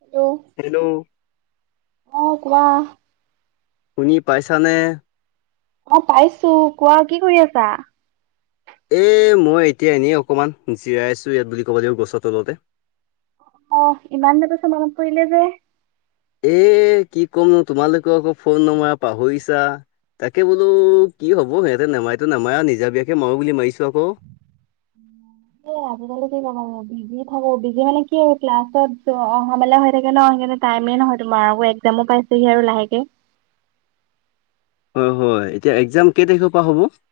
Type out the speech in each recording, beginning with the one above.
Hello. Hello. অ', কোৱা। শুনি পাইছানে? অ', পাইছোঁ, কোৱা কি কৰি আছা? এ মই এতিয়া এনেই অকণমান জিৰাই আছো ইয়াত বুলি ক'ব লাগিব, গছৰ তলতে। অ', ইমান দিনৰ পিছত মনত পৰিলে যে। এ কি ক'ম নো তোমালোকে আকৌ ফোন নামাৰা পাহৰিছা। তাকে বোলো কি হ'ব সিহঁতে নেমাৰেতো নেমাৰে আৰু নিজাবিয়াকে মাৰো বুলি মাৰিছো আকৌ। [inaudible] এ আজিকালি কি ন বিজি থাকো, বিজি মানে কি ক্লাছত অহা মেলা হৈ থাকে ন সেকা টাইমে নহয় তোমাৰ আৰু এক্সাম পাইছেহি আৰু লাহেকে। হয়, হয়, এতিয়া এক্সাম কেই তাৰিখৰ পৰা হ'ব?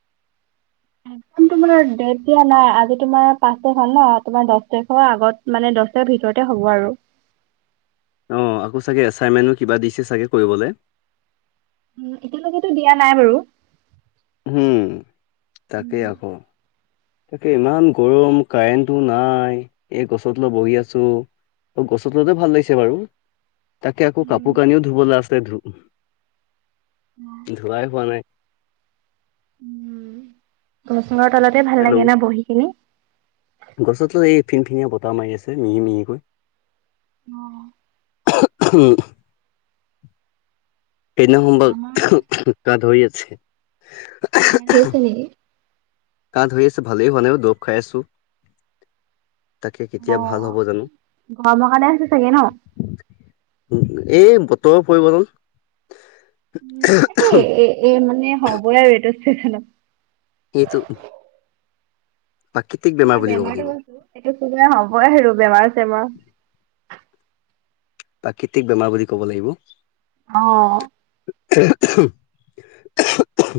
একদম তোমাৰ ডেট দিয়া নাই আজি তোমাৰ পাঁচ তাৰিখ হল ন তোমাৰ দহ তাৰিখৰ আগত মানে দহ ভিতৰতে হ'ব আৰু। অ', আকৌ চাগে এছাইনমেণো কিবা দিছে চাগে কৰিবলৈ। উ এতিয়ালৈকেতো দিয়া নাই বাৰু। উম তাকেই উম আকৌ। তাকে ইমান গৰম কাৰেণ্টটো নাই এই গছৰতলত বহি আছোঁ। ও গছ তলতে ভাল লাগিছে বাৰু তাকে আকৌ কাপোৰ কানিও ধুবলৈ আছিলে ধ ধোৱাই হোৱা নাই। উ গছৰ তলতে ভাল লাগে না বহি কিনি। গছতত এই ফিনফিনীয়া বতাহ মাৰি আছে মিহি মিহিকৈ। অ'। উম। এনেও হ'ব আমাৰ গা ধৰি আছে। হে ধৰিছে নেকি। কা ধৰিছে ভালেই হোৱা নাই দৰব খাই আছোঁ। তাকে কেতিয়া ভাল হ'ব অ' জানো। গৰমৰ কাৰণে হৈছে চাগে ন? এই বতৰৰ পৰিৱৰ্তন। উ এ, এ মানে হ'বই আৰু এইটো চিজনত। সেইটো। বেমাৰ ন বুলি ক'ব বেমাৰো লাগিব কৈছো সেইটো চুলে হবই সে বেমাৰ চেমাৰ। প্ৰাকৃতিক বেমাৰ বুলি ক'ব লাগিব। অ'। ক [unintelligible]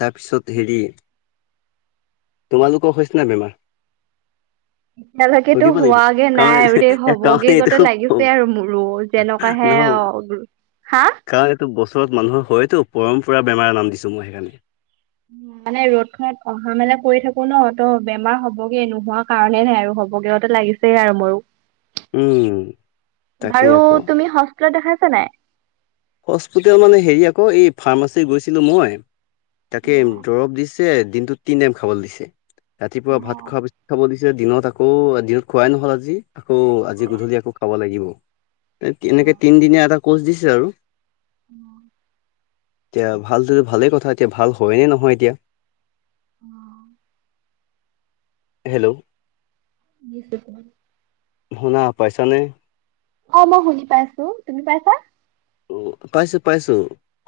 তাৰপিছত হেৰি তোমালোকৰ হৈছে নে বেমাৰ? এতিয়ালৈকেতো সুধিব লাগিব হোৱাগে কাৰণ নাই আৰু দেই কাৰণ হবগে গতে এইটো লাগিছে আৰু মোৰো। যেনেকুৱ হে অ', হা টো বছৰত মানুহৰ হয়তো পৰম্পৰা বেমাৰ নাম দিছোঁ মই সেইকাৰণে। মানে ৰ'দ খত অহা মেলা কৰি থাকো ন ত' বেমাৰ হ'ব গে নোহোৱা কাৰণে নাই আৰু হ'বগেতে লাগিছেই আৰু মোৰো। উম তাকেই বাৰু আকৌ তুমি হস্পিতাল দেখাইছা নাই। হস্পিতেল মানে হেৰি আকৌ এই ফাৰ্মাচী গৈছিলো মই তাকে অ', দৰৱ দিছ দিনটো তিনি টাইম খাবলৈ দিছে ৰাতিপুৱা ভাত অ', খোৱাৰ পিছত খাব দিছে দিনত আকৌ দিনত খোৱাই নহল আজি আকৌ আজি অ', গধূলি আকৌ খাব লাগিব অ', এনেকে অ'। তিনদিনীয়া এটা কোৰ্চ দিছে আৰু অ [unintelligible] এতিয়া ভালটো ভালেই কথা এতিয়া ভাল হয়নে নহয় এতিয়া [unintelligible] হেল্ল' নি্চ [unintelligible] শুনা পাইছা নে অ মই শুনি পাইছো। তুমি পাইছা? অ পাইছো পাইছো।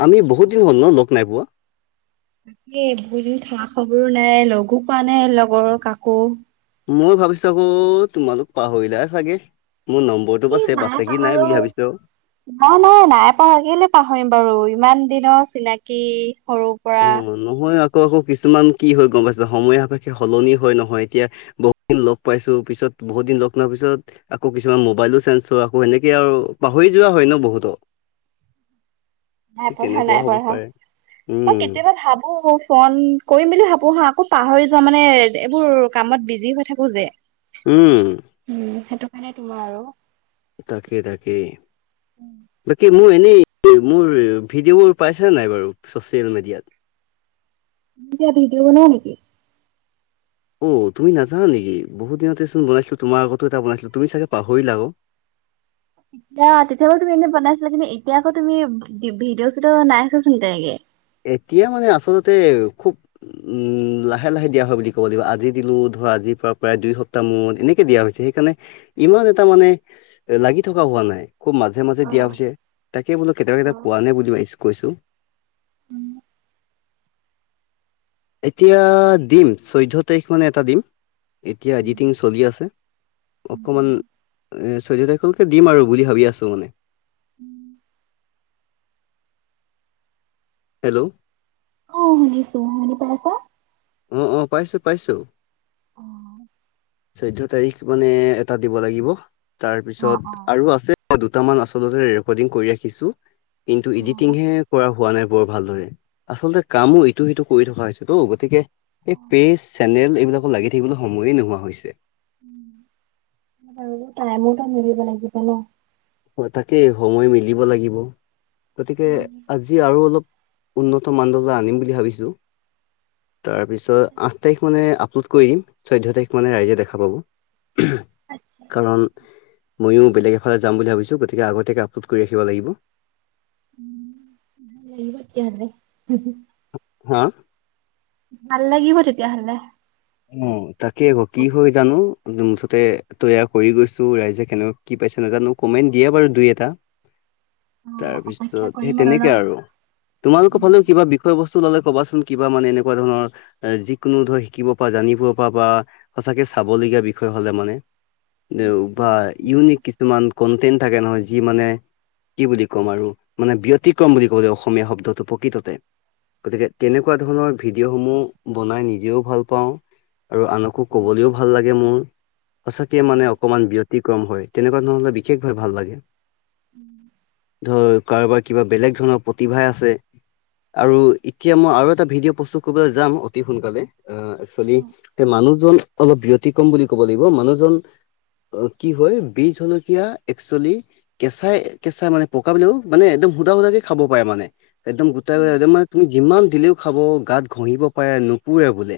আমি বহুত অ দিন হ'ল ন লগ নাই পোৱা? তাকে বহুত দিন খা-খবৰো নাই লগো পোৱা নাই লগৰ কাকো। মই ভাবিছো আকৌ তোমালোক পাহৰিলা চাগে। মোৰ নম্বৰ- এই নম্বৰ চেভ আছে কি নাই পাহৰো বুলি ভাবিছোঁ। নাই নাই নাই পাহাৰ কেলে পাহৰিম বাৰু ইমান দিনৰ চিনাকি সৰুৰ পৰা। অ নহয় আকৌ আকৌ কিছুমান কি হৈ গম পাইছে সময় সাপেক্ষে সলনি হয় নহয় এতিয়া। বহুত দিন লগ পাইছোঁ পিছত বহুত দিন লগ নোপোৱাৰ পিছত। আকৌ কিছুমান মোবাইলো চেঞ্জ হোৱা আকৌ সেনেকে আৰু পাহৰি যোৱা হয় ন বহুতক। নাই পঢ়া, নাই পঢ়া। মই উম কেতিয়াবা ভাবো ফোন কৰিম বুলি ভাবো হা আকৌ পাহৰি- মানে এইবোৰ কামত বিজি হৈ থাকো যে। উম। উম সেইটো কাৰণে তোমাৰ আৰু। তাকে, তাকে। বাকী মোৰ এনেই মোৰ ভিডিঅ'বোৰ পাইছে নাই বাৰু ছচিয়েল মিডিয়াত? এতিয়া ভিডিঅ বনোৱা নেকি? অ তুমি নাজানা নেকি বহুদিনতে চোন বনাইছিলো তোমাৰ আগত এটা বনাইছিলো তুমি চাগে পাহৰিলা অ। তেতিয়া তেতিয়া বাৰু তুমি এনেই বনাইছিলা। কিন্তু এতিয়া আকৌ তুমি ভিডিঅ চিডিঅ নাই চোৱাচোন তেনেকে। এতিয়া মানে আচলতে খুব। উম লাহে লাহে দিয়া হয় বুলি ক'ব লাগিব আজি দিলো ধৰ আজিৰ পৰা প্ৰায় দুই সপ্তাহ মূৰত এনেকে দিয়া হৈছে। সেইকাৰণে ইমান এটা মানে লাগি থকা হোৱা নাই, খুব মাজে মাজে অ দিয়া হৈছে। তাকে বোলো কেতিয়াবা অ। কেতিয়াবা পোৱা নাই বুলি ভাবিছোঁ কৈছোঁ। উম এতিয়া দিম চৈধ্যয় তাৰিখ মানে এটা দিম, এতিয়া অ', এডিটিং চলি আছে। অকমান এ চৈধ্যয় তাৰিখলৈকে দিম আৰু বুলি ভাবি আছো মানে। হেল্ল' অ শুনিছো শুনি পাইছা? অ অ পাইছো পাইছো। অ', চৈধ্যয় তাৰিখ মানে এটা দিব লাগিব, অ', তাৰপিছত অ', আৰু আছে। অ দুটামান আচলতে ৰেকৰ্ডিং কৰি ৰাখিছো। কিন্তু এডিটিংহে কৰা হোৱা নাই বৰ ভালদৰে। আচলতে কামো ইটো সিটো কৰি থকা হৈছে তো গতিকে। এই অ', পেজ চেনেল এইবিলাকো লাগি থাকিবলৈ সময়ে নোহোৱা হৈছে। বাৰু টাইমোটো মিলিব লাগিব ন? হয় তাকে সময় মিলিব লাগিব। গতিকে আজি আৰু অলপ উন্নত মানডলাই আনিম বুলি ভাবিছোঁ। তাৰপিছত আঠ তাৰিখ মানে আপলোড কৰি দিম চৈধ্য় তাৰিখ মানে ৰাইজে দেখা পাব। হ [unintelligible] আচ্ছা। কাৰণ মইয়ো বেলেগ এফালে যাম বুলি ভাবিছো গতিকে আগতীয়াকে আপলোড কৰি ৰাখিব লাগিব। উম। বনে [unintelligible] হা ভাল লাগিব তেতিয়াহ'লে। অ তাকে আকৌ কি অ', হয় জানো মুঠতে। তৈয়াৰ কৰি গৈছো ৰাইজে কেনেকুৱ কি পাইছে নাজানো কমেণ্ট দিয়ে বাৰু দুই এটা। অ, তাৰপিছত অপেক্ষা সেই কৰিম ন? তেনেকে আৰু তোমালোকৰ উম, ফালেও কিবা বি বিষয় বস্তু ওলালে ক'বাচোন কিবা মানে এনেকুৱা ধৰণৰ যিকোনো ধৰ শিকিব জানিব পাবা সঁচাকে চাবলগীয়া বিষয় হলে মানে। নিশ্চয়, বা নিশ্চয়। ইউনিক কিছুমান কন্টেনট থাকে নহয় যি মানে। কি বুলি ক'ম আৰু মানে ব্যতিক্ৰম বুলি ক'বলে অসমীয়া শব্দটো প্ৰকৃততে। গতিকে তেনেকুৱা ধৰণৰ ভিডিঅ' সমূহ বনাই নিজেও ভাল পাওঁ আৰু আনকো উম, কবলৈও ভাল লাগে মোৰ সঁচাকে মানে উম, অকমান বি অতিক্ৰম হয় তেনেকুৱা নহলে বিশেষভাৱ ভাল লাগে। উম। ধৰ কাৰোবাৰ কিবা বেলেগ ধৰণৰ প্ৰতিভা আছে আৰু এতিয়া মই আৰু এটা ভিডিঅ প্ৰস্তুত কৰিবলৈ যাম অতি সোনকালে আহ একচুৱেলি মানুহজন অলপ ব্যতিক্ৰম বুলি ক'ব লাগিব মানুহজন অ' কি হয় বীহ জলকীয়া একচুৱেলি কেঁচাই কেঁচাই মানে পকা বিলাকো মানে একদম সুধা সুধাক কে খাব পাৰে মানে একদম গোটাই উম, একদম মানে তুমি যিমান দিলেও খাব গাত ঘঁহিব পাৰে নোপোৰে বোলে।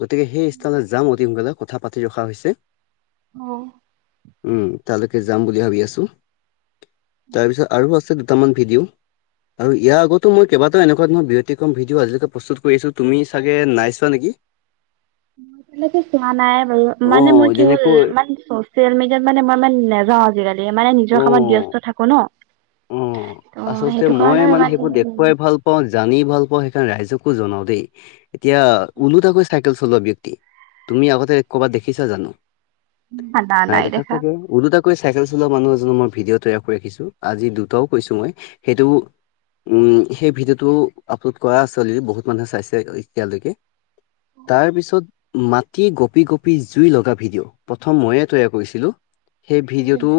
গতিকে সেই উম, স্থানত যাম অতি সোনকালে কথা পাতি ৰখা হৈছে অ' উম তালৈকে যাম বুলি ভাবি আছো উম। তাৰপিছত আৰু আছে দুটামান ভিডিঅ' আৰু ইয়াৰ আগটো মই কেইবাটাও এনেকুৱা ধৰ ব্যতিকম ভিডিঅ' আজিলৈ প্ৰস্তুত কৰিছো তুমি চাগে নাই চোৱা নেকি? মই তেনেকে চোৱা নাই বাৰু মানে অ', মই কি হ'ল যেনেকৈ মান চচিয়েল মিডিয়াত মানে মই ই নাযাও আজিকালি মানে অ', নিজৰ কামত ব্যস্ত থাকো ন অ' ত' আচলতে সেইটো মই কাৰণে মানে সেইবোৰ ইমান দেখুৱাই ভাল ভালপাওঁ জানি ভালপাওঁ আৰু মই সেইকাৰণে ৰাইজকো জনাও দেই এতিয়া ওলোটাকৈ চলোৱা ব্যক্তি তুমি আগতে ক'বাত দেখিছা জানো নাই দেখা ছাগে উলোটাকৈ চাইকেল চলোৱা মানুহ এজনৰ মই ভিডিঅ' তৈয়াৰ কৰি ৰাখিছো আজি দুটাও কৈছো মই সেইটো উম, সেই ভিডিঅ' টো আপলোড কৰা আচল বহুত মানুহে চাইছে এতিয়ালৈকে তাৰ পিছত মাটি গপি - গপি জুই লগা ভিডিঅ' প্ৰথম মইয়ে তৈয়াৰ কৰিছিলোঁ সেই অ', ভিডিঅ'টো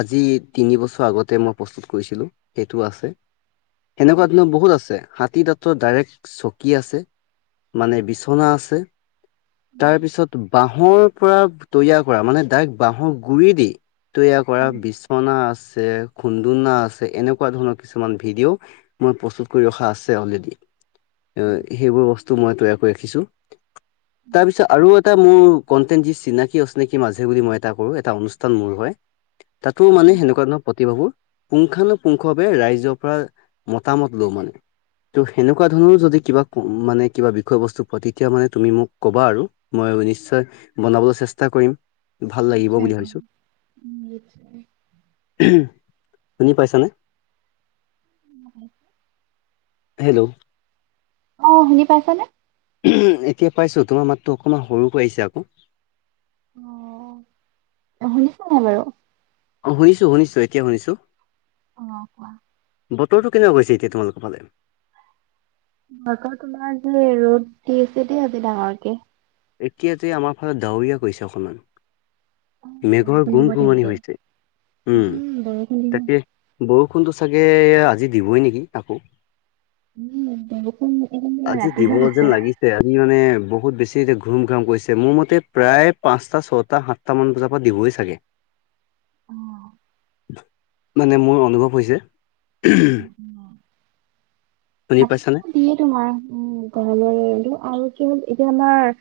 আজি তিনি বছৰ আগতে মই প্ৰস্তুত কৰিছিলোঁ সেইটো আছে। সেনেকুৱা ধৰণৰ বহুত আছে হাতী তাঁতৰ ডাইৰেক্ট চকী আছে। মানে বিচনা আছে। তাৰপিছত বাহৰ পৰা তৈয়াৰ কৰা মানে ডাইৰেক্ট বাহৰ গুৰি দি তৈয়াৰ কৰা বিচনা আছে খুন্দুনা আছে এনেকুৱা ধৰণৰ কিছুমান ভিডিঅ। মই প্ৰস্তুত কৰি ৰখা আছে অলৰেডি সেইবোৰ বস্তু মই তৈয়াৰ কৰি ৰাখিছো। [inaudible] তাৰ পিছত আৰু এটা মোৰ কন্টেন্ট যি চিনাকি অচিনাকি মাজে বুলি মই এটা কৰোঁ এটা অনুষ্ঠান মোৰ হয়। ত' মানে সেনেকুৱা ধৰৰণৰ। বাবু পুংখানুপুংখৱে ৰাইজৰ পৰা মতামত লওঁ মানে। ত' সেনেকুৱা ধৰণৰ যদি কিবা মানে কিবা বিষয়বস্তু পোৱা তেতিয়া মানে তুমি মোক ক'বা আৰু। মই নিশ্চয় বনাবলৈ চেষ্টা কৰিম। ভাল লাগিব বুলি ভাবিছো [inaudible] শুনি পাইছানে। [inaudible] হেল্ল'। অ' শুনি পাইচা নে। এতিয়া পাইছোঁ তোমাৰ মাতটো অকণমান সৰু কৰি আহিছে আকৌ। অ' শুনিছা নাই বাৰু। অ' শুনিছোঁ শুনিছোঁ এতিয়া শুনিছোঁ। অ' কোৱা। বতৰটো কেনে কোৱা কৰিছে এতিয়া তোমোলোকৰ ফালে। তোমাৰ যে ৰ'দ দি আছে আজি ডাঙৰকে। এতিয়াতে আমাৰ ফালত ডাৱৰীয়া কৰিছে অকনমান। অ', মেঘৰ বৰষুণ গুম দিব গুমনি তেন্তে। হৈছে উম বৰষুণ দিব। তাকে। বৰষুণটো চাগে আজি দিবই নেকি আকৌ। [unintelligible] আমি মানে বহুত বেছি এতিয়া ঘুম ঘাম কৰিছে মোৰ মতে প্ৰায় পাঁচটা ছয়টা সাতটা মান বজাত। দিবই চাগে। অ। মানে মোৰ অনুভৱ হৈছে। শুনি পাইছানে। এয়ে তোমাৰ উম গৰমৰ আৰু কি হ'ল এতিয়া আমাৰ।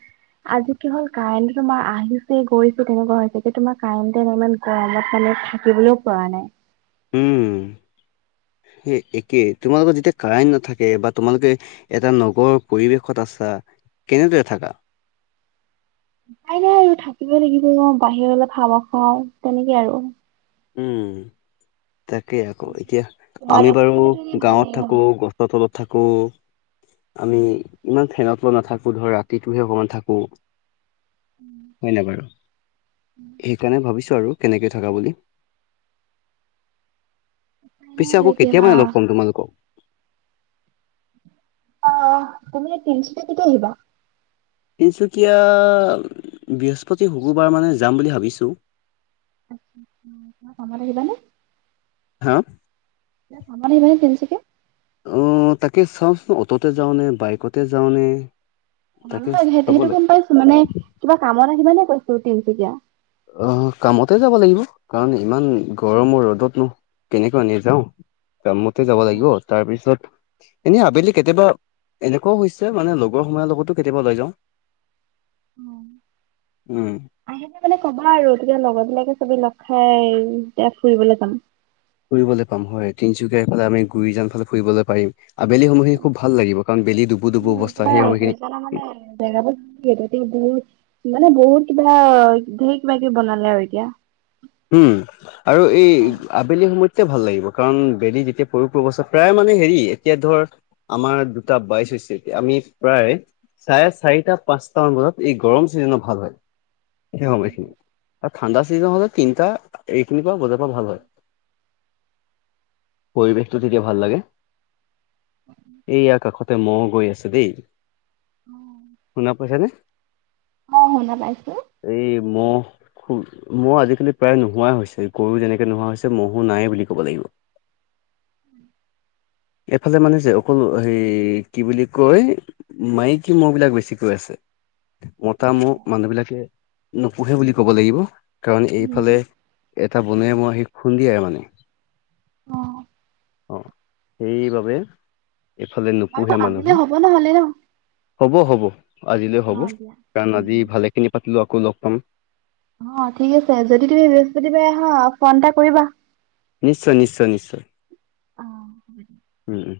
আজি কি হ'ল কাৰেণ্ট তোমাৰ আহিছে গৈছে তেনেকুৱা হৈছে যে তোমাৰ কাৰেণ্টে ইমান। গৰমত মানে থাকিবলৈও পৰা নাই। উম একেই তোমালোকৰ যেতিয়া কাৰেণ্ট নাথাকে বা তোমালোকে। এটা নগৰৰ পৰিৱেশত আছা কেনেদৰে থাককা। তাই নাই আৰু থাকিবই লাগিব অ বাহিৰলৈ ভাব খাওঁ তেনেকে আৰু। উম তাকেই আকৌ এতিয়া তোমাৰ আমি লোকৰ বাৰু ফালেতো এনে গাঁৱত ভালেই থাকো নহয়। গ। তলত থাকো আমি ইমান ফেনত ল নাথাকো ধৰা। টোহে অকমান থাকো হয় নে বাৰু সেইকাৰণে ভাবিছো। আৰু কেনেকৈ থকা বুলি। নাই পিছে আৰু আকৌ এতিয়া কেতিয়াবানে লগ পাম তোমালোকক। অ তুমি তিনিশট কেটো আহিবা। তিনিচুকীয়া বৃহস্পতি শুকুৰবাৰ মানে যাম বুলি ভাবিছোঁ। তোমাৰ কামত আহিবাানে। হা। আমাৰ আহিব মানে তেতিচকে। অ তাকে চাওঁচোন অটোতে যাওঁনেে বাইকতে যাওঁনেে অ নহয় স সেইটো গম পাইছো মানে কিবা কামত আহ কিবা নে কৈছো তিনচুকীয়া। আহ কামতে যাব লাগিব কাৰণ ইমান গৰমৰ ৰ'দত ন তেনেকৈ নেযাও টাইমতে যাব লাগিব তাৰপিছত এনেই আবেলি কেতিয়াবা এনেকুৱাও হৈছে মানে লগৰ সমনীয়াৰ লগতো কেতিয়াবা ওলাই যাওঁ উম আহিলে মানে ক'বা আৰু তেতিয়া লগৰ বিলাকে চবে লগ খাই তেতিয়া ফুৰিবলে যাম ফুৰিবলৈ পাম হয় তিনিচুকীয়াৰফালে আমি গুৰিজান ফালে ফুৰিব পাৰিম আবেলি সময়খিনি খুব ভাল লাগিব কাৰণ বেলি ডুবু ডুবু অৱস্থা সেই সময়খিনি মই মানে জেগাবোৰ এতিয়া বহুত মানে বহুত কিবা ধেৰ কিবা কিবি বনালে আৰু এতিয়া উম আৰু এই আবেলি সময়তোতে ভাল লাগিব কাৰণ বেলি যেতিয়া পৰো পৰো অৱস্থাত হেয়াই মানে হেৰি এতিয়া ধৰ আমাৰ দুটা বাইছ হৈছে এতিয়া আমি প্ৰায় চাৰে চাৰিটা পাঁচটা মান বজাত এই গৰম চিজনত ভাল হয় সেই সময়খিনি আৰু ঠাণ্ডা চিজন হলে তিনিটা এইখিনি পা বজা পা ভাল হয় পৰিৱেশটো তেতিয়া ভাল লাগে এইয়া কাষতে ম'হ গৈ আছে দেই উম শুনা পইছা নে অ শুনা পাইছো এই মহ খুন মহ আজিকা কিন্তু প্ৰায় নোহোৱা হৈছে গৰু যেনেকে নোহোৱা হৈছে মহো নাই বুলি ক'ব লাগিব এফালে মানে যে অকল হে কি বুলি কয় মাইকী মহ বিলাক বেছিকৈ আছে মতা মহ উম মানুহবিলাকে নোপোহে বুলি ক'ব লাগিব কাৰণ এইফালে এটা বনৰীয়া মহে খুন্দিয়াই মানে অ অঁ সেইবাবে এইফালে নোপোহে বাৰু মানুহে আজিলে হ'ব নহ'লে ন? হ'ব হ'ব আজিলৈ হ'ব অ', দিয়া। কাৰণ আজি উম, ভালেখিনি পাতিলো আকৌ লগ পাম অ ঠিক আছে যদি তুমি বৃহস্পতিবাৰে আহা ফোন এটা কৰিবা নিশ্চয় নিশ্চয় নিশ্চয় অ'। উম উম